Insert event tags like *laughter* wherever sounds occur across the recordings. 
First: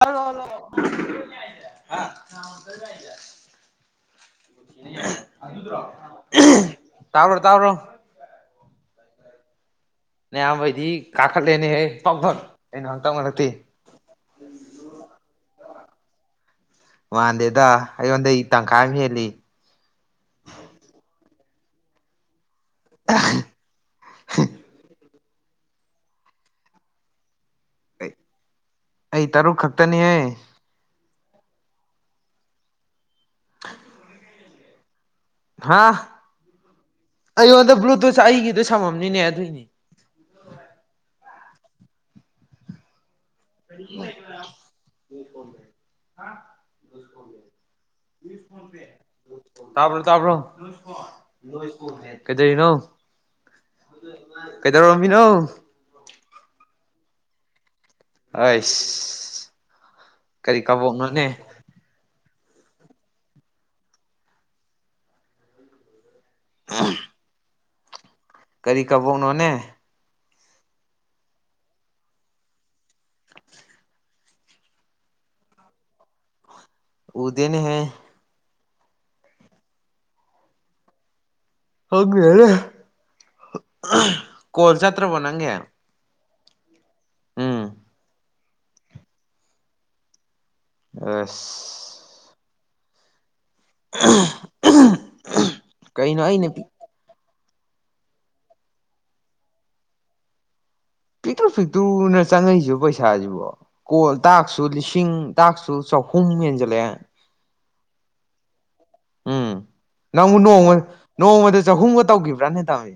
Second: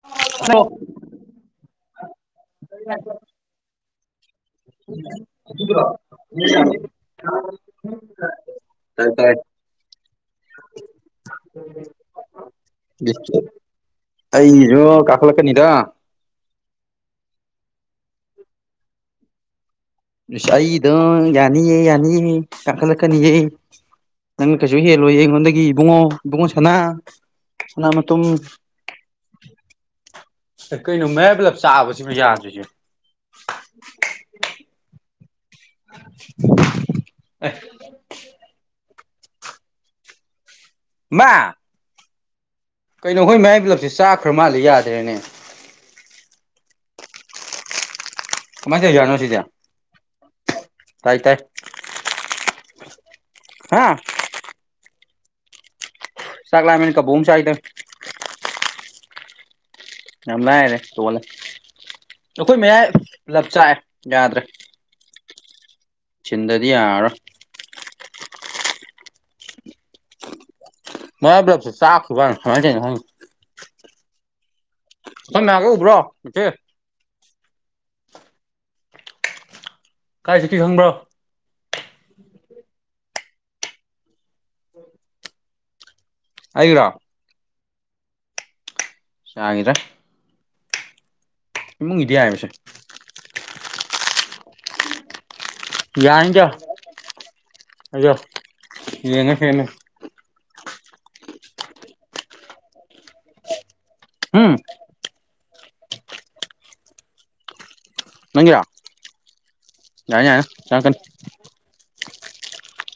hello hello ꯇꯥꯕ꯭ꯔꯣ ꯇꯥꯕ꯭ꯔꯣ *unintelligible* ꯇ ꯇ ꯅꯌꯥꯝꯕꯩꯗꯤ ꯀꯥꯈꯠꯂꯦꯅꯦꯍꯦ ꯄꯥꯎꯊꯣꯟ ꯑꯩꯅ ꯉꯍꯥꯛꯇꯪ ꯉ ꯅꯛꯇꯦ ꯑꯩꯁꯨ ꯀꯥꯈꯂ ꯀꯅꯤꯗ ꯋꯥꯥꯟꯗꯦꯗ ꯑꯩꯉꯣꯟꯗꯩ ꯇꯪꯈꯥꯏ ꯑꯃ ꯍꯦꯜꯂꯤ ꯌꯥ ꯌꯥꯅꯤ ꯀꯈꯠꯂꯛꯀꯅꯤ ꯅꯪ ꯀꯩ ꯍ ꯂꯣꯏꯌꯦ ꯑꯩꯉꯣꯟꯗꯒꯤ ꯏꯕꯨꯡꯉꯣ ꯏꯕꯨꯡꯉꯣ ꯁꯅꯥ ꯁꯅꯥ ꯃꯇꯨꯝ ꯑꯩ ꯇꯔꯨꯛ ꯈꯛꯇꯅꯤꯍꯦ ꯀꯩꯅꯣ ꯃꯌꯥꯏ ꯄꯨꯂꯞ ꯆꯥꯕꯁꯤꯕꯨ ꯌꯥꯗ꯭ꯣꯏꯁꯦ ꯍꯥ ꯑꯦ ꯑꯩꯉꯣꯟꯗ ꯕ꯭ꯂꯨꯇꯨꯠꯁꯦ ꯑꯩꯒꯤꯗ ꯁꯝꯃꯝꯃꯦ ꯅꯤꯅꯦ ꯌꯥ ꯑꯗꯨꯣꯏꯅꯤ ꯀ ꯀꯩꯅꯣ ꯍꯣꯏ ꯃꯌꯥꯏ ꯄꯨꯂꯞꯁꯦ ꯆꯥꯛꯈ꯭ꯔ ꯃꯥꯜꯂꯦ ꯌꯥꯗꯦꯅꯦ ꯁꯀꯣ ꯀꯃꯥꯏ ꯊ ꯌꯥꯅꯣꯁꯤ ꯇ ꯭ꯔꯣ ꯀꯩꯗꯧꯔꯤꯅꯣ ꯍꯥ ꯀꯩꯗꯣ ꯕꯤꯅꯣ ꯆꯥꯛꯒꯂ ꯀ ꯣ ꯆꯒꯗ ꯑꯩ ꯌꯥꯝ ꯂ ꯔꯦ ꯇꯣ ꯑꯩꯈꯣꯏ ꯃꯌꯥꯏ ꯂꯞꯆꯥꯛꯑꯦ ꯌꯥꯗ꯭ꯔꯦ ꯆꯤꯟꯗꯗꯤ ꯌꯥꯔꯣ ꯀꯔꯤ ꯀꯕꯧꯅꯣꯅꯦ ꯃꯕ ꯁꯥ ꯋꯥꯖꯦ ꯁꯝ ꯃꯒ ꯎꯕ꯭ꯔꯣ ꯅꯀꯦ ꯎꯗꯅꯦ ꯍ ꯀꯥꯏꯁꯨ ꯀꯤ ꯈꯪꯕ꯭ꯔꯣ ꯍ ꯀꯣꯜꯁꯇ꯭ꯔꯕꯣ ꯅꯪꯦ ꯍꯥꯏ꯭ꯔꯥ ꯁꯥꯏꯗ ꯑꯁ ꯏꯃꯨꯡ ꯏꯗꯤꯌꯥ ꯍꯥꯏ ꯄꯁꯦ ꯀꯩꯅꯅ ꯑꯅꯦ ꯄ ꯑꯣ ꯌꯦꯡꯉ ꯍꯦꯉ ꯄꯤꯛꯇ꯭ꯔꯨ ꯄꯤꯛꯇꯨꯅ ꯆꯪꯉꯛꯏꯁꯤ ꯄꯩꯁꯥꯁꯤꯕꯣ ꯀꯣꯟꯜ ꯎꯝ ꯇꯥꯛꯁꯨ ꯂꯤꯁꯤꯡ ꯇꯥꯛꯁꯨ ꯆꯍꯨꯝ ꯃꯦꯟꯖꯂꯦ ꯅꯪꯉ ꯎꯝ ꯅꯪꯕꯨ ꯅꯣꯡꯃ ꯅꯣꯡꯃꯗ ꯆꯍꯨꯝꯒ ꯇꯧꯈꯤꯕ꯭ꯔꯅ ꯇꯥꯃꯤ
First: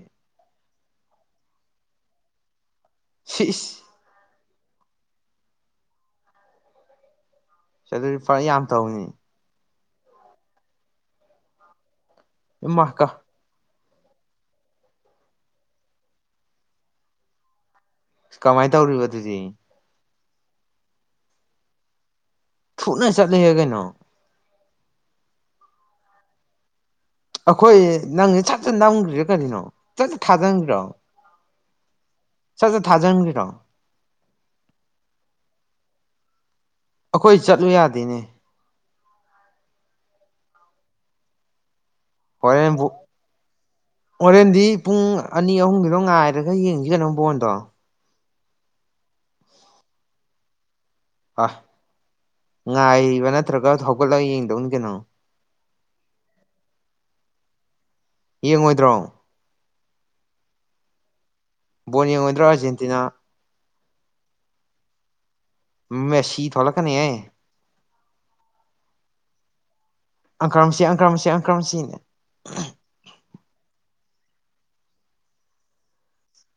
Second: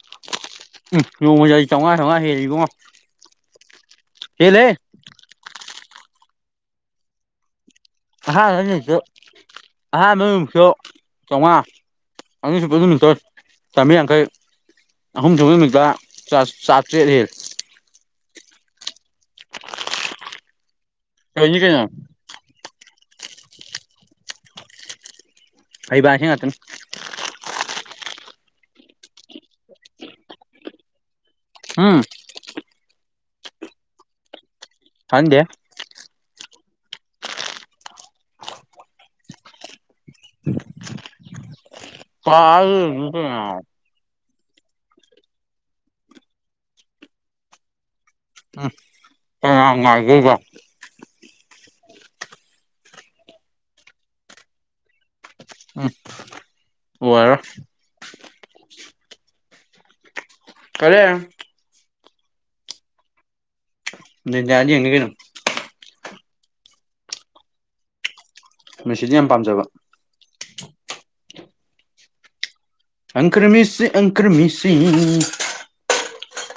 ꯎ ꯌꯣꯡ ꯃꯖꯥꯏ ꯆꯉ ꯊꯉ ꯍꯦꯔꯤꯕꯉꯣ ꯄꯤꯁ ꯍꯦꯂꯦ ꯑꯗꯨꯗꯤ ꯐꯔ ꯍꯥꯥ ꯌꯥꯝ ꯍꯃꯤꯗꯨ ꯇꯧꯅꯤ ꯑꯍꯥꯟꯕꯨꯛꯁꯣ ꯆꯥꯝꯃꯉꯥ ꯑ ꯆꯨꯞꯄ ꯏꯃꯥ ꯀ ꯅꯨꯃꯤꯠꯇꯣꯏ ꯆꯥꯝꯃꯔꯤ ꯌꯥꯡꯈꯩ ꯑꯍꯨꯝ ꯁꯨꯕ ꯅꯨꯃꯤꯠꯇ ꯆꯥꯇ꯭ꯔꯦꯠ ꯍꯦ ꯀꯃꯥꯏꯅ ꯇꯧꯔꯤꯕ ꯑꯗꯨꯗꯤ ꯀꯅꯤ ꯀꯩꯅ ꯐꯨꯅ ꯆꯠꯂꯤꯍꯦ ꯀꯩꯅꯣ ꯐꯩꯕꯁ ꯉ ꯑꯗꯨꯅ ꯑꯩꯈꯣꯏ ꯅꯪꯁ ꯁꯠ ꯆ ꯅꯝꯈ꯭ꯔꯤꯔꯥ ꯀꯔꯤꯅꯣ ꯆꯠ ꯊꯥꯖꯟꯈꯔꯣ ꯍꯥꯝ ꯆꯦ ꯊꯥꯖꯪꯔꯥꯎ ꯍꯗꯦ ꯑꯩꯈꯣꯏ ꯆꯠꯂꯨ ꯌꯥꯗꯦꯅꯦ ꯍꯣꯔꯦꯟꯕꯨ ꯀꯇ ꯍꯣꯔꯦꯟꯗꯤ ꯄꯨꯡ ꯑꯅꯤ ꯑꯍꯨꯝꯒꯤꯗꯣ ꯉꯥꯏꯔꯒ ꯌꯦꯡꯁꯤꯒꯅꯨ ꯐꯕꯣꯟꯗꯣ ꯎꯝꯦꯒ ꯑ ꯉꯥꯏꯔꯤꯕ ꯅꯠꯇ꯭ꯔꯒ ꯍꯧꯒꯠꯂꯒ ꯌꯦꯡꯗꯧꯅ ꯀꯩꯅꯣ ꯎꯝ ꯑꯣꯔꯣ ꯌꯦꯡꯉꯣꯏꯗ꯭ꯔꯣ ꯀꯔꯦ ꯕꯣꯜ ꯌꯦꯡꯉꯣꯏꯗ꯭ꯔꯣ ꯑꯥꯔꯖꯦꯟꯇꯤꯅꯥ ꯖꯥꯤ ꯌꯦꯉ ꯀꯩꯅ ꯃꯁꯤ ꯊꯣꯛꯂꯛ ꯀꯅꯦꯌꯥꯌꯦ ꯃꯦꯁꯤꯗꯤ ꯌꯥꯝ ꯄꯥꯝꯖꯕ ꯑꯪꯀ꯭ꯔꯥꯝꯁꯤ ꯑꯪꯀ꯭ꯔꯥꯝꯁꯤ ꯑꯪꯀ꯭ꯔꯥꯝꯁꯤꯅꯦ ꯑꯪꯀ꯭ꯔꯃꯤꯁꯤ ꯑꯪꯀ꯭ꯔꯃꯤꯁꯤ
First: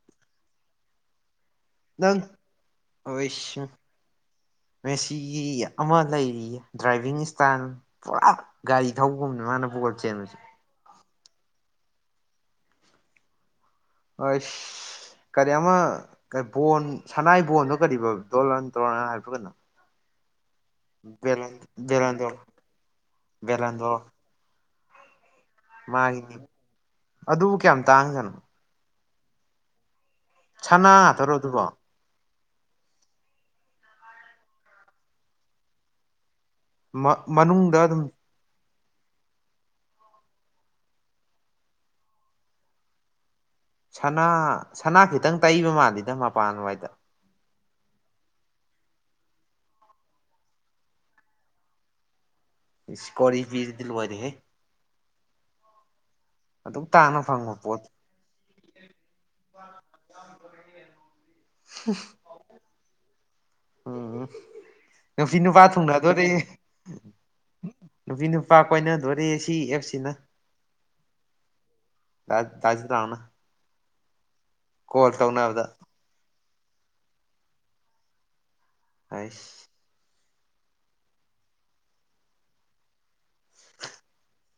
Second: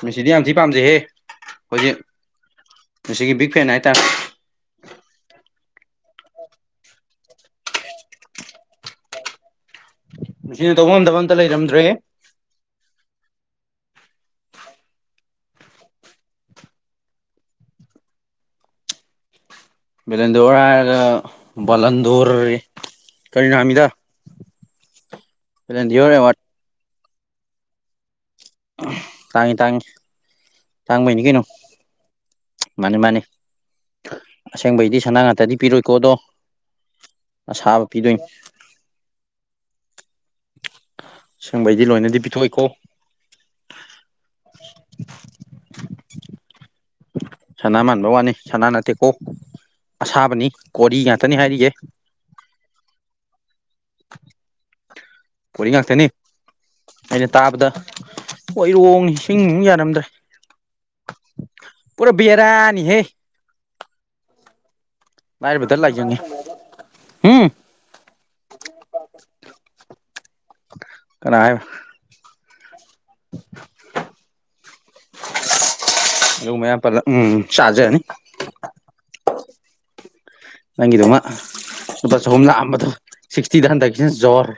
ꯃꯤꯁꯤꯗꯤ ꯌꯥꯝ ꯊꯤ ꯄꯥꯝꯖꯩꯍꯦ ꯑꯩꯈꯣꯏꯖꯤꯛ ꯅꯪ ꯃꯁꯤꯒꯤ ꯕꯤꯛ ꯑꯣꯏꯁ ꯐꯦꯟ ꯍꯥꯏꯇꯥꯔꯦ ꯃꯦꯁꯤꯒꯤ ꯑꯃ ꯂꯩꯔꯤꯌꯦ ꯗ꯭ꯔꯥꯏꯚꯤꯡ ꯏꯁꯇꯥꯏꯜ ꯄꯨꯔꯥ ꯒꯥꯔꯤ ꯊꯧꯕꯒꯨꯝꯕꯅꯤ ꯃꯥꯅꯕꯨ ꯣ ꯆꯩ ꯃꯁꯤꯅ ꯇꯧꯐꯝꯝꯗꯕ ꯑꯝꯇ ꯂꯩꯔꯝꯗ꯭ꯔꯦ ꯑ ꯀꯔꯤ ꯑꯃ ꯕꯣꯟ ꯁꯅꯥꯏ ꯕꯣꯟꯗꯣ ꯀꯔꯤꯕ ꯗꯣꯜꯂ ꯇꯧ ꯍꯥꯏꯕ꯭ꯔꯒꯅꯣ ꯕꯂꯟꯗꯔꯒ ꯕꯦꯂꯟꯗꯣꯔ ꯂꯟꯗꯧꯔꯦ ꯀꯔꯤꯅ ꯍꯥꯃꯤꯗ ꯕꯦꯂꯟꯗꯣꯔ ꯔ ꯋꯥ ꯃꯥꯒꯤꯅꯤ ꯑꯗꯨꯕꯨ ꯀꯌꯥꯝ ꯇꯥꯡꯗꯅꯣ ꯇꯥꯡ ꯇꯥꯡ ꯁꯅꯥ ꯇꯧꯔꯣ ꯑꯗꯨꯕꯣ ꯃꯥꯅꯤ ꯃꯥꯅꯤ ꯑꯁꯦꯡꯕꯩꯗꯤ ꯁꯅꯥ ꯉꯥꯛꯇꯗꯤ ꯄꯤꯔꯣꯏꯀꯣ ꯑꯗꯣ ꯑ ꯃꯅꯨꯡꯗ ꯁꯥꯕ ꯑꯗꯨꯝ ꯄꯤꯗꯣꯏ ꯁꯦꯡꯕꯩꯗꯤ ꯂꯣꯏꯅꯗꯤ ꯄꯤꯊꯣꯛꯑꯏꯀꯣ ꯁꯅꯥ ꯁꯅꯥ ꯈꯤꯇꯪ ꯇꯩꯕ ꯃꯥꯜꯂꯤꯦꯗ ꯃꯄꯥꯟꯋꯥꯏꯗ ꯁꯅꯥ ꯃꯥꯟꯕ ꯋꯥꯅꯤ ꯁꯅꯥ ꯅꯠꯇꯦꯀꯣ ꯑꯁꯥꯕꯅꯤ ꯀꯣꯔꯤ ꯉꯥꯛꯇꯅꯤ ꯍꯥꯏꯔꯤꯌꯦꯦ ꯏꯁ ꯀꯣꯔꯤ ꯐꯤꯁꯤꯗꯤ ꯂꯣꯏꯔꯦꯍꯦ ꯐ ꯉꯇꯅꯤ ꯑꯗꯨꯛ ꯇꯥꯅ ꯐꯪꯕ ꯄꯣꯠ ꯑꯣꯏꯣꯏꯔꯣꯡꯅꯤ ꯁꯤꯡ ꯅꯨꯡ ꯌꯥꯔꯝꯗ꯭ꯔꯦ ꯄꯨꯔꯥ ꯕꯦꯔꯥꯅꯤꯍꯦ ꯎꯝ ꯅꯨꯄꯤꯤ ꯅꯨꯄꯥ ꯂꯥꯏꯔꯕꯗ ꯊꯨꯡꯅ ꯂꯥꯏꯖꯪꯉꯦ ꯑꯗꯨꯣꯗꯤ ꯍꯨꯝ ꯅꯨꯄꯤ ꯅꯨꯄꯥ ꯀꯣꯏꯅꯗꯣꯣꯔꯦ ꯁꯤ ꯑꯦꯞꯁꯤꯅ ꯀꯅꯥꯥꯏ ꯖ ꯇꯅ ꯀꯣꯜ ꯇꯧꯅꯕꯗ ꯌ ꯃꯌꯥꯝ ꯄꯜꯂ ꯎꯝ ꯆꯥꯖꯅꯤ ꯑꯩꯁ ꯅꯪꯒꯤꯗꯨꯃ ꯂꯨꯄꯥ ꯆꯍꯨꯝ ꯂꯥꯛꯑꯝꯕꯗꯣ ꯁꯤꯛꯁꯇꯤꯗ ꯍꯟꯗꯛꯀꯤꯁꯤꯅ ꯖꯍꯣꯔ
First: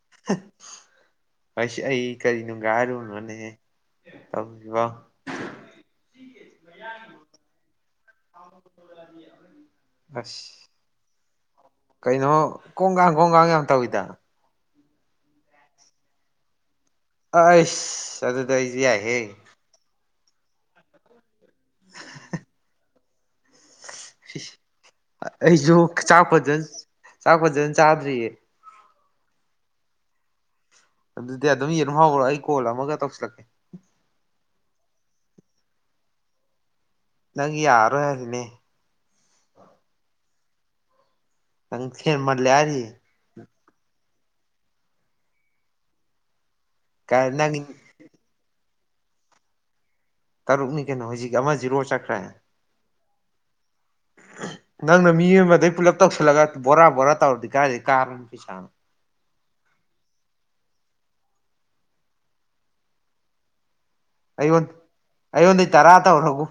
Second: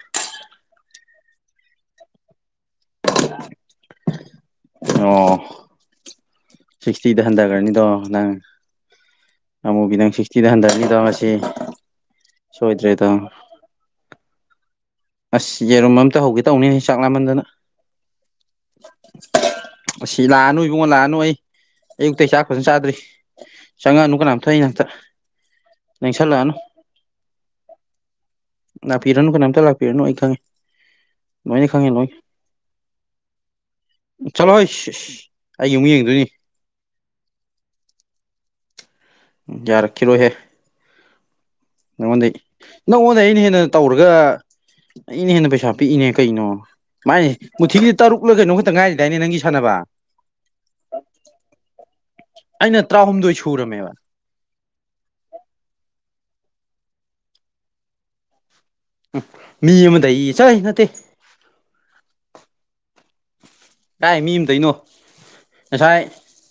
ꯑꯁ ꯑꯩ ꯀꯔꯤꯅ ꯔꯅꯦꯦꯕ ꯑꯣ ꯁꯤꯛꯁꯇꯤꯗ ꯍꯟꯊꯒꯔꯅꯤꯗꯣ ꯅꯪ ꯑꯃꯨꯒꯤꯈꯤ ꯅꯪ ꯁꯤꯛꯁꯇꯤꯗ ꯑꯁ ꯍꯟꯊꯔꯅꯤꯗꯣ ꯉꯁꯤ ꯀꯩꯅꯣ ꯁꯣꯏꯗ꯭ꯔꯦꯗꯣ ꯀꯣꯡꯒꯥꯡ ꯀꯣꯡꯒꯥꯡ ꯌꯥꯝ ꯇꯧꯋꯤꯗ ꯑꯁ ꯌꯦꯔꯨꯝ ꯑꯝꯇ ꯍꯧꯒꯦ ꯇꯧꯅꯤ ꯑꯁ ꯑꯗ ꯇ ꯏꯖꯤ ꯍꯥꯏ ꯑꯁꯤ ꯂꯥꯛꯑꯅꯨ ꯏꯕꯨꯡꯉꯣ ꯂꯥꯛꯑꯅꯨ ꯑꯩ ꯑꯌꯨꯛꯇ ꯆꯥꯛ ꯐꯖꯅ ꯆꯥꯗ꯭ꯔꯤ ꯆꯪꯉꯛꯑꯅꯨ ꯀꯅꯥꯝꯇ ꯑꯩ ꯅꯥꯛꯇ ꯑꯩꯁꯨ ꯆꯥꯛ ꯅꯪꯁꯜꯂꯛꯑꯅꯨ ꯐꯖꯅ ꯆꯥꯛ ꯐꯖꯅ ꯆꯥꯗ꯭ꯔꯤꯌꯦ ꯂꯥꯛꯄꯤꯔꯅꯨ ꯀꯅꯥꯝꯇ ꯂꯥꯛꯄꯤꯔꯅꯣ ꯑꯩ ꯈꯪꯉꯦ ꯑꯗꯨꯗꯤ ꯂꯣꯏꯅ ꯑꯗꯨꯝ ꯈꯪꯉꯦ ꯌꯦꯟ ꯂꯣꯏ ꯍꯧꯥꯎꯔꯣ ꯑꯩ ꯀꯣꯜꯂ ꯑꯃꯒ ꯇꯧꯁꯤꯜꯂꯛꯀꯦ ꯆꯠꯂꯣ ꯍꯣꯏ ꯑꯩꯒꯤ ꯑꯃꯨꯛ ꯌꯦꯡꯗꯣꯏꯅꯤ ꯅꯪꯒꯤ ꯌꯥꯔ ꯍꯥꯏꯁꯤꯅꯦ ꯌꯥꯔꯈꯤꯤꯔꯣꯍꯦ ꯅꯪ ꯍꯦꯟꯃꯜꯂꯦ ꯍꯥꯏꯔꯤ ꯅ ꯑꯣꯗꯩꯅ ꯇꯧꯔꯒ ꯑꯩꯅ ꯍꯦꯟꯅ ꯄꯩꯁꯥ ꯄꯤꯛꯏꯅꯦ ꯀꯩꯅꯣ ꯀꯥꯏ ꯃꯥꯏꯅꯦ ꯅꯪ ꯃꯨꯊꯤꯗꯤ ꯇꯔꯨꯛꯂ ꯀꯩꯅꯣ ꯈ ꯇ ꯉꯥꯏꯁꯤꯗꯥꯏꯅꯦ ꯅꯪꯒꯤ ꯁꯥꯟꯅꯕ ꯇꯔꯨꯛꯅꯤ ꯀꯩꯅꯣ ꯍꯧꯖꯤꯛ ꯑꯃ ꯖꯤꯔꯣ ꯆꯠꯈ꯭ꯔꯦ ꯑꯩꯅ ꯇꯔꯥꯍꯨꯝꯗꯣꯏ ꯁꯨꯔꯝꯃꯦꯕ ꯅꯪꯅ ꯃꯤ ꯑꯃꯗꯩ ꯄꯨꯜꯂꯞ ꯇꯧꯁꯤꯜꯂꯒ ꯕꯣꯔꯥ ꯕꯣꯔꯥ ꯇꯧꯔꯗꯤ ꯀꯥꯏꯔꯗꯤ ꯀꯥꯔꯅꯤ ꯄꯩꯁꯥꯅꯣ ꯃꯤ ꯑꯃꯗ ꯆꯅꯠꯇ ꯀꯥꯏ ꯃꯤ ꯑꯃ ꯑꯩꯉꯣꯟ ꯇꯩꯅꯣ ꯑꯩꯉꯣꯟꯗꯩ ꯇꯔꯥ ꯉꯁꯥꯏ ꯇꯧꯔꯕꯨ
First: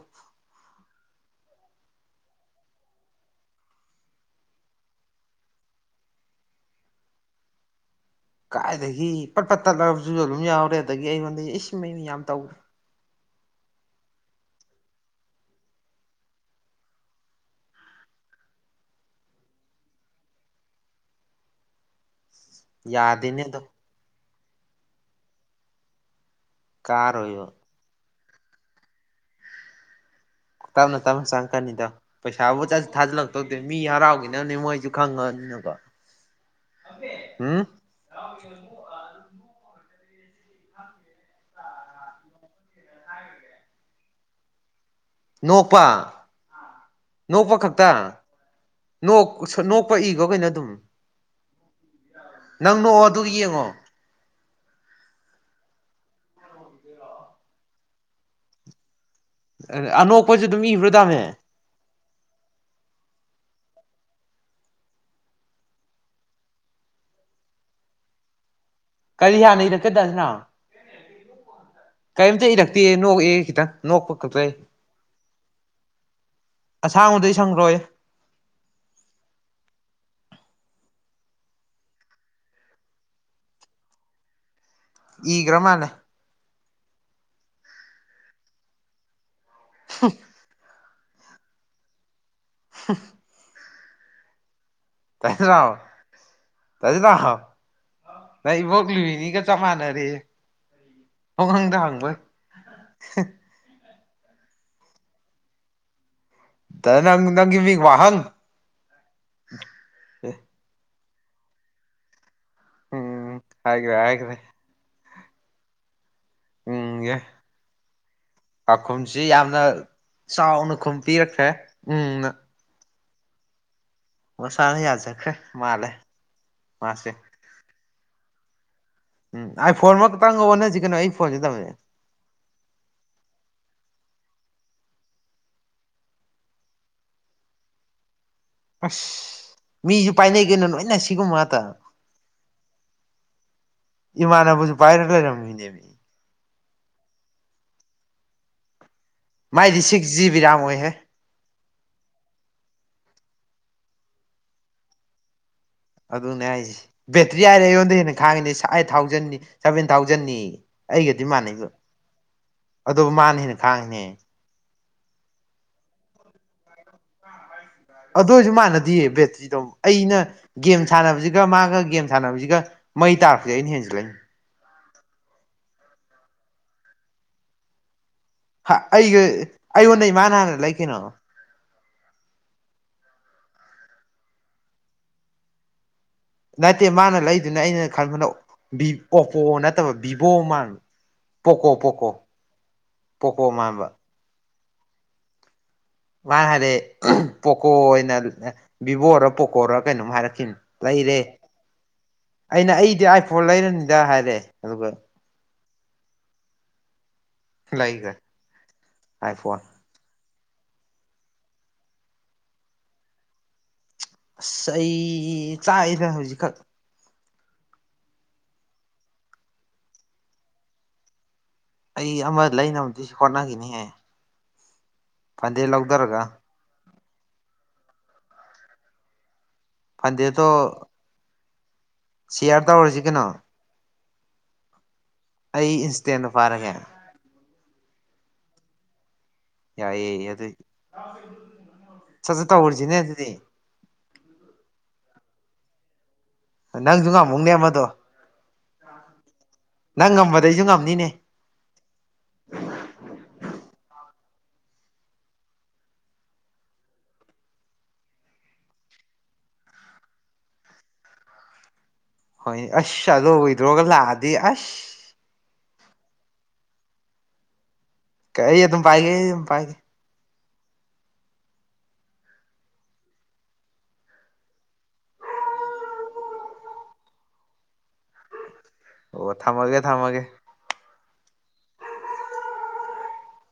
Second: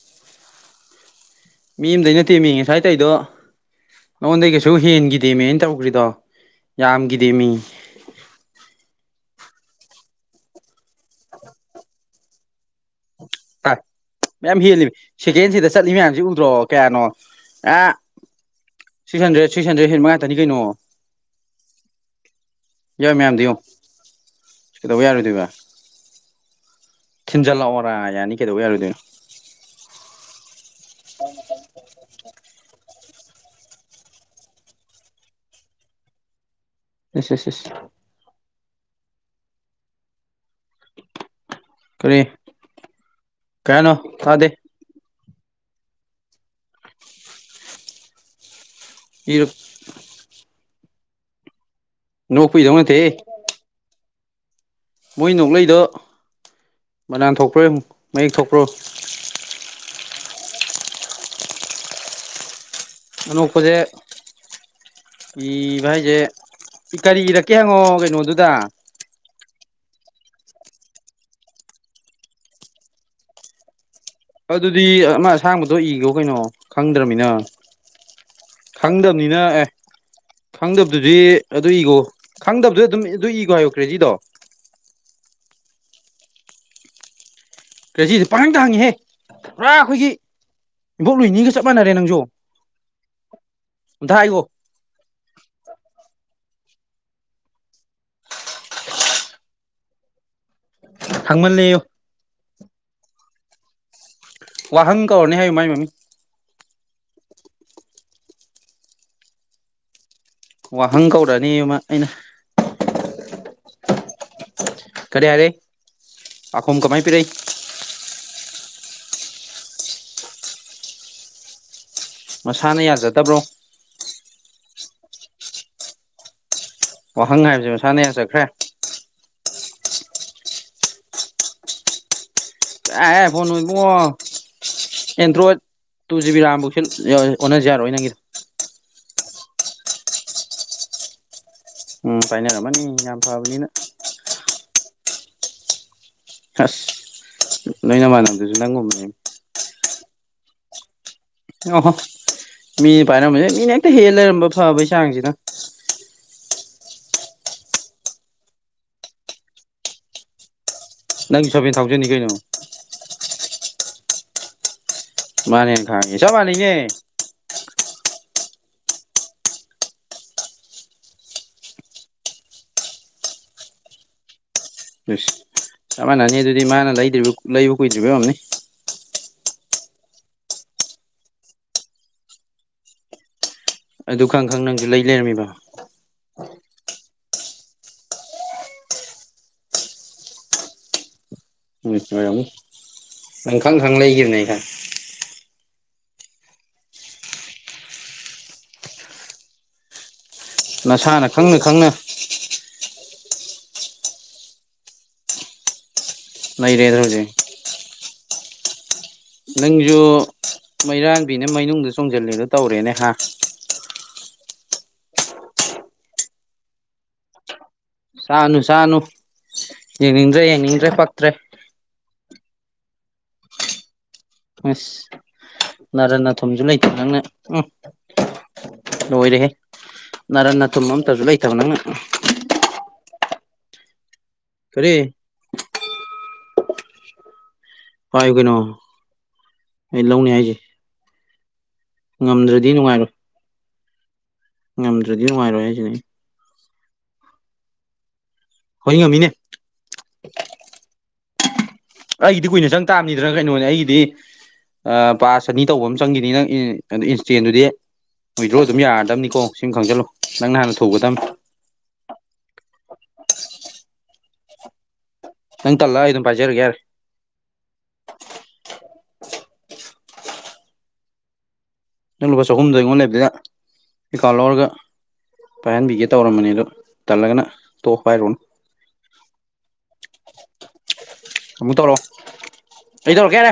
ꯃꯤ ꯑ ꯑꯃꯗꯩꯅꯠꯇꯦꯝꯃꯤꯉꯦ ꯁ꯭ꯋꯥꯥꯏ ꯇꯩꯗꯣ ꯅꯉꯣꯟꯗꯩ ꯀꯩꯁꯨ ꯍꯦꯟꯈꯤꯗꯦꯃꯦꯅ ꯇꯧꯈ꯭ꯔꯤꯗꯣ ꯌꯥꯝꯒꯤꯗꯦ ꯃꯤ ꯀꯥꯏꯗꯒꯤ ꯄꯠ ꯄꯠ ꯇꯠꯂꯕꯁꯨ ꯑꯗꯨꯝ ꯌꯥꯎꯔꯦ ꯑꯗꯨꯗꯒꯤ ꯑꯩꯉꯣꯟꯗ ꯏꯁꯤꯡ ꯑꯩꯅ ꯌꯥꯝ ꯇꯧꯦ ꯍꯥ ꯃꯌꯥꯝ ꯍꯦꯜꯂꯤ ꯁꯦꯀꯦꯟꯁꯤꯗ ꯆꯠꯂꯤ ꯃꯌꯥꯝꯁꯤ ꯎꯗ꯭ꯔꯣ ꯀꯌꯥꯅꯣ ꯑꯦ ꯁꯤꯛꯁ ꯍꯟꯗ꯭ꯔꯦꯠ ꯁꯤꯛꯁ ꯍꯟꯗ꯭ꯔꯦꯠ ꯍꯠ ꯃꯉꯥ ꯇꯅꯤ ꯀꯩꯅꯣ ꯌꯥꯎꯏ ꯌꯥꯗꯅꯦ ꯃꯌꯥꯝꯗꯣ ꯑꯗꯣ ꯌꯦꯡꯉꯨ ꯀꯩꯗꯧꯕ ꯌꯥꯔꯣꯏꯗꯣꯏꯕ ꯀꯥꯔꯣꯏꯕ ꯊꯤꯟꯖꯂ ꯑꯣꯔꯥꯏ ꯌꯥ ꯌꯥꯅꯤ ꯀꯩꯗꯧꯕ ꯌꯥꯔꯨꯗꯣꯏꯅꯣ ꯇꯃꯦ ꯇ ꯁꯥꯡꯀ ꯅꯗ ꯄ ꯑ ꯆ ꯊꯥꯖꯤꯜꯂꯛꯇꯧꯗꯦ ꯃꯤ ꯍꯥꯔꯥꯎꯈꯤꯅꯕꯅꯦ ꯃꯣꯏꯁꯨ ꯈꯪꯉꯅꯤꯅꯀꯣ ꯑꯁꯁꯁ ꯀꯔꯤꯔꯤ ꯀꯩꯅꯣ ꯊꯥꯗꯦ ꯅꯣꯛꯄ ꯅꯣꯛꯄ ꯈꯛꯇ ꯣꯛ ꯏꯔꯨꯞ ꯅꯣꯛꯄ ꯏꯒꯣ ꯀꯩꯅꯣ ꯑꯗꯨꯝ ꯅꯣꯛꯄꯩꯗꯧ ꯅꯪ ꯅꯣꯛꯑꯣ ꯅꯠꯇꯦꯍꯦ ꯑꯗꯨ ꯌꯦꯡꯉꯣ ꯃꯣꯏ ꯅꯣꯛꯂꯩꯗꯣ ꯃꯕꯅꯥꯟ ꯊꯣꯛꯄ꯭ꯔꯣ ꯃꯌꯦꯛ ꯊꯣꯛꯄ꯭ꯔꯣ ꯑꯅꯣꯛꯄꯁꯨ ꯑꯗꯨꯝ ꯏꯕ꯭ꯔꯥ ꯇꯥꯝꯃꯦ ꯑꯗꯨꯄꯖꯦ ꯏꯕ ꯍꯥꯏꯁꯦ ꯀꯔꯤ ꯏꯔꯛꯀꯦ ꯍꯪꯉꯣ ꯀꯩꯅꯣꯗꯨꯗ ꯀꯔꯤ ꯍꯥꯟꯅ ꯏꯔꯛꯀꯗꯁꯤꯅ ꯀꯔꯤꯝꯇ ꯏꯔꯛꯇꯦ ꯅꯣꯛꯑꯦ ꯈꯤꯇꯪ ꯑꯗꯨꯗꯤ ꯑꯃ ꯑꯁꯥꯡꯕꯗꯣ ꯏꯈꯣ ꯀꯩꯅꯣ ꯈꯪꯗ꯭ꯔꯅꯤꯅ ꯑꯁꯥꯡꯕꯗꯩ ꯁꯪꯈ꯭ꯔꯣꯏ ꯈꯪꯗꯕꯅꯤꯅ ꯑꯦ ꯈꯪꯗꯕꯗꯨꯗꯤ ꯑꯗꯨ ꯏꯈꯣ ꯈꯪꯗꯕꯗ ꯑꯗꯨꯝ ꯑꯗꯨ ꯏꯈꯣ ꯍꯥꯏꯌꯣꯛꯈ꯭ꯔꯦ ꯁꯤꯗꯣ ꯏꯒ꯭ꯔꯃꯅ ꯀꯦꯖꯤꯗ ꯄꯥꯍꯪ ꯇ ꯍꯪꯉꯤꯍꯦ ꯄꯨꯔꯥ ꯑꯩꯈꯣꯏꯒꯤ ꯏꯕꯣꯛꯂꯣꯏꯅꯤꯒ ꯆꯞ ꯃꯥꯟꯅꯔꯦ ꯅꯪꯁꯨ ꯑꯣꯗꯏꯌ ꯇꯔꯤꯍ ꯅ ꯣꯒꯂꯤ ꯃꯤꯅꯤ ꯀ ꯆ ꯃꯥꯅꯔꯦ ꯑꯪꯗ ꯍꯪꯃꯜꯂꯦꯌꯣ ꯍꯪꯕ ꯋꯥꯍꯪ ꯀꯧꯔꯅꯤ ꯍꯥꯏꯌꯨ ꯃꯥꯏ ꯃꯃꯤ ꯇ ꯅꯪ ꯅꯪ ꯃꯤ ꯋꯥꯍꯪ ꯋꯥꯍꯪ ꯀꯧꯔꯛꯑꯅꯤ ꯑꯩꯅ ꯎꯝ ꯍꯥꯏ꯭ꯔꯦ ꯍꯥꯏ꯭ꯔꯦ ꯀꯔꯤ ꯍꯥꯏꯔꯦ ꯄꯥꯈꯣ ꯀꯃꯥꯏꯅ ꯄꯤꯔꯛꯏ ꯆꯥꯈꯨꯝꯁꯤ ꯌꯥꯝꯅ ꯆꯥꯎꯅ ꯈꯨꯝ ꯄꯤꯔꯛꯈ꯭ꯔꯦ ꯎꯝꯅ ꯃꯁꯥꯅ ꯌꯥꯖꯗꯕ꯭ꯔꯣ ꯁꯔ ꯌꯥ ꯆ ꯃꯥꯂꯦ ꯋꯥꯍꯪ ꯍꯥꯏꯕꯁꯤꯦ ꯃꯁꯥꯅ ꯆꯠꯈ꯭ꯔꯦ ꯎꯝ ꯑꯩ ꯐꯣꯟꯃ ꯈꯛꯇꯪꯒ ꯍꯟꯅꯁꯤ ꯀꯩꯅꯣ ꯑꯩ ꯐꯣꯟꯁꯤꯦ ꯇꯧꯁꯦ ꯑꯦ ꯐ ꯅꯣꯏꯕꯨꯡꯉꯣ ꯑꯦꯟꯗ꯭ꯔꯣꯏꯠ ꯇꯨ ꯖꯤ ꯕꯤ ꯔꯥꯝꯐꯧꯁ ꯑꯣꯟꯅꯖ ꯌꯥꯔꯣꯏ ꯅꯪꯒꯤꯗ ꯑꯁ ꯃꯤꯁꯨ ꯄꯥꯏꯅꯩ ꯀꯩꯅꯣ ꯂꯣꯏꯅ ꯁꯤꯒꯨꯝꯕ ꯉꯥꯛꯇ ꯎꯝ ꯐꯥꯏꯅꯦꯜ ꯑꯃꯅꯤ ꯌꯥꯝ ꯐꯕꯅꯤꯅ ꯥꯏꯔ ꯂꯩꯔꯝ ꯃꯤꯅꯤꯃꯤ ꯑꯁ ꯅꯣꯏꯅꯃꯥꯟꯅꯕꯗꯨꯁꯨ ꯅꯪꯒꯨꯝꯃꯦ ꯃꯥꯏꯗꯤ ꯁꯤꯛꯁ ꯖꯤꯕꯤ ꯔꯥꯝ ꯑꯣꯏꯍꯦ ꯑꯣꯍꯣ ꯃꯤꯁ ꯄꯥꯏꯔꯝꯕꯁꯦ ꯃꯤꯅ ꯍꯦꯛꯇ ꯍꯦꯜ ꯂꯩꯔꯝꯕ ꯐꯕꯩ ꯆꯥꯡꯁꯤꯅ ꯑꯗꯨꯅꯦ ꯍꯥꯏꯔꯤꯁꯦ ꯕꯦꯇ꯭ꯔꯤ ꯍꯥꯏꯔꯦ ꯑꯩꯉꯣꯟꯗ ꯍꯦꯟꯅ ꯈꯥꯡꯉꯤꯅꯤ ꯑꯩꯥꯏꯠ ꯊꯥꯎꯖꯟꯅꯤ ꯁꯚꯦꯟ ꯊꯥꯎꯖꯟꯅꯤ ꯑꯩꯒꯗꯤ ꯅꯪꯁꯨ ꯃꯥꯟꯅꯩ ꯁꯚꯦꯟ ꯊꯥꯎꯖꯟꯅꯤ ꯀꯩꯅꯣ ꯑꯗꯨꯕꯨ ꯃꯥꯅ ꯍꯦꯟꯅ ꯈꯥꯡꯉꯤꯅꯦ ꯃꯥꯅꯤ ꯈꯥꯦ ꯆꯕ ꯃꯥꯅꯤꯡꯒꯦ ꯑꯗꯨ ꯑꯣꯏꯔꯁꯨ ꯃꯥꯟꯅꯗꯌꯦ ꯕꯦꯠꯇ꯭ꯔꯤꯗꯣ ꯑꯩꯅ ꯒꯦꯝ ꯁꯥꯟꯅꯕꯁꯤꯒ ꯃꯥꯒ ꯒꯦꯝ ꯁꯥꯟꯅꯕꯁꯤꯒ ꯃꯩ ꯑꯩ ꯇꯥꯔꯛꯄꯗꯤꯦ ꯑꯩꯅ ꯍꯦꯟꯖꯤꯜꯂꯛꯅꯤ ꯆꯃꯅꯅꯤ ꯑꯗꯨꯗꯤ ꯃꯥꯅ ꯂꯩꯗ꯭ꯔꯤꯕ ꯂꯩꯕ ꯀꯨꯏꯗ꯭ꯔꯤꯕꯅꯤ ꯍꯥ ꯑꯩꯒꯤ ꯑꯩꯉꯣꯟꯟꯅ ꯏꯃꯥꯅ ꯍꯥꯟꯅ ꯂꯩ ꯀꯩꯅꯣ ꯑꯗꯨ ꯈꯪ ꯈꯪ ꯅꯪꯁꯨ ꯂꯩ ꯂꯩꯔꯝꯃꯤꯕ ꯅꯠꯇꯦ ꯃꯥꯅ ꯂꯩꯗꯨꯅꯦ ꯑꯩꯅ ꯈꯟꯕꯅ ꯚ ꯑꯣꯞꯄꯣ ꯅꯠꯇꯕ ꯚꯤꯚꯣ ꯑꯃꯥꯡ ꯄꯣꯀꯣ ꯎꯝ ꯄꯣꯀꯣ ꯑꯣꯏꯔꯝꯅꯤ ꯄꯣꯀꯣ ꯅꯪ ꯈꯪ ꯃꯥꯥꯟꯕ ꯈꯪ ꯂꯩꯈꯤꯕꯅꯦ ꯑꯩ ꯈꯪꯉꯦ ꯃꯥ ꯍꯥꯏꯔꯦ ꯄꯣꯀꯣ ꯑꯣꯏꯅ ꯚꯕꯣꯔ ꯄꯣꯀꯣꯔꯣ ꯀꯩꯅꯣꯝ ꯍꯥꯏꯔ ꯂꯩꯔꯦ ꯅꯁꯥꯅ ꯈꯪꯅ ꯈꯪꯅ ꯑꯩꯅ ꯑꯩꯗꯤ ꯐꯣ ꯂꯩꯔꯅꯤꯗ ꯍꯥꯏꯔꯦ ꯑꯗꯨꯒ ꯂꯩꯔꯦꯗ꯭ꯔ ꯍꯧꯖꯤꯦ ꯂꯩꯒ ꯅꯪꯁꯨ ꯃꯩꯔꯥꯟꯕꯤꯅ ꯃꯅꯨꯡꯗꯅꯨꯡ ꯆꯣꯡꯁꯤꯂꯦꯗꯣ ꯇꯧꯔꯦꯅꯦ ꯍꯥ ꯆꯥꯛꯗ ꯍꯧꯖꯤꯛꯈꯛ ꯁꯥꯅꯨ ꯁꯥꯅꯨ ꯌꯦꯡꯅꯤꯡꯗ꯭ꯔꯦ ꯌꯦꯡꯅꯤꯡꯗ꯭ꯔꯦ ꯐꯛꯇ꯭ꯔꯦ ꯑꯩ ꯑꯃ ꯂꯩꯕꯨꯗꯤ ꯍꯣꯠꯅꯈꯤꯅꯤꯍꯦ ꯑꯁ ꯐꯗꯦ ꯂꯧꯊꯔꯒ ꯅꯔꯟ ꯅꯊꯨꯝꯁꯨ ꯂꯩꯇꯕ ꯅꯪꯅ ꯎꯝ ꯂꯣꯏꯔꯦꯍꯦ ꯐꯟꯗꯦꯗꯣ ꯅꯅꯥꯔ ꯅꯅꯥ ꯇꯨꯝ ꯑꯝꯇꯁꯨ ꯂꯩꯇ ꯊꯅ ꯁꯤꯌꯥꯔ ꯇꯧꯔꯁꯤ ꯀꯩꯅꯣ ꯁꯔꯤꯦ ꯑꯩ ꯏꯟꯁꯇꯦꯟꯗ ꯐꯥꯔꯒꯦ ꯄꯥꯏꯨꯒꯩꯅꯣ ꯌꯥꯏꯌꯦ ꯑꯗꯨ ꯁꯠꯁ ꯉꯝꯗ꯭ꯔꯗꯤ ꯇꯧꯍꯔꯤꯁꯤꯅꯦ ꯅꯨꯡꯉꯥꯏꯔꯣꯏ ꯑꯗꯨꯗꯤ ꯉꯝꯗ꯭ꯔꯗꯤ ꯅꯨꯡꯉꯥꯏꯔꯣꯏ ꯍꯥꯏꯁꯤꯅꯤ ꯅꯪꯁꯨ ꯉꯥꯡꯃꯨꯛꯅꯦ ꯃꯗꯣ ꯍꯉꯃꯤꯅꯦ ꯅꯪ ꯉꯝꯕꯗꯩꯁꯨ ꯉꯝꯅꯤꯅꯦ ꯑꯩꯒꯤꯗꯤ ꯀꯨꯏꯅ ꯆꯪ ꯇꯥꯕꯅꯤꯗꯅ ꯀꯩꯅꯣꯅꯦ ꯑꯩꯒꯤꯗꯤ ꯄꯥꯁ ꯆꯅꯤ ꯇꯧꯕ ꯑꯃ ꯆꯪꯈꯤꯅꯤ ꯅꯪ ꯏꯟꯁꯇꯦꯟꯗꯨꯗꯤ ꯋꯤꯗ꯭ꯔꯣ ꯑꯗꯨꯝ ꯌꯥꯔꯗꯕꯅꯤꯀꯣ ꯁꯤꯨꯝ ꯈꯪꯖꯤꯜꯂꯨ ꯅꯪ ꯅ ꯍꯥꯟꯅ ꯊꯨꯒꯗꯕꯅꯤ ꯑꯁꯗ ꯑꯣꯏꯏꯗ꯭ꯔꯣꯒ ꯂꯥꯛꯑꯗꯤ ꯑꯁ ꯅꯪ ꯇꯜꯂꯒ ꯑꯩ ꯑꯗꯨꯝ ꯄꯥꯏꯖꯔꯒꯦ ꯌꯥꯔꯦ ꯀꯩ ꯌꯦ ꯑꯗꯨꯝ ꯄꯥꯏꯒꯦ ꯄꯥꯏꯒꯦ ꯅꯪ ꯂꯨꯄꯥ ꯆꯍꯨꯝꯗ ꯑꯩꯉꯣꯟꯗ ꯂꯩꯕꯅꯤꯗ ꯀꯩꯀꯥ ꯂꯧꯔꯒ ꯄꯥꯏꯍꯟꯕꯤꯒꯦ ꯇꯧꯔꯝꯕꯅꯤ ꯑꯗꯣ ꯇꯜꯂꯒꯅ ꯇꯣꯛ ꯍꯥꯏꯔꯣꯅ ꯑꯣ ꯊꯝꯃꯒꯦ ꯊꯃꯒꯦ ꯑꯃꯨꯛ ꯇꯧꯔꯣ ꯑꯩ ꯇꯧꯔꯛꯣ ꯀꯦꯔꯦ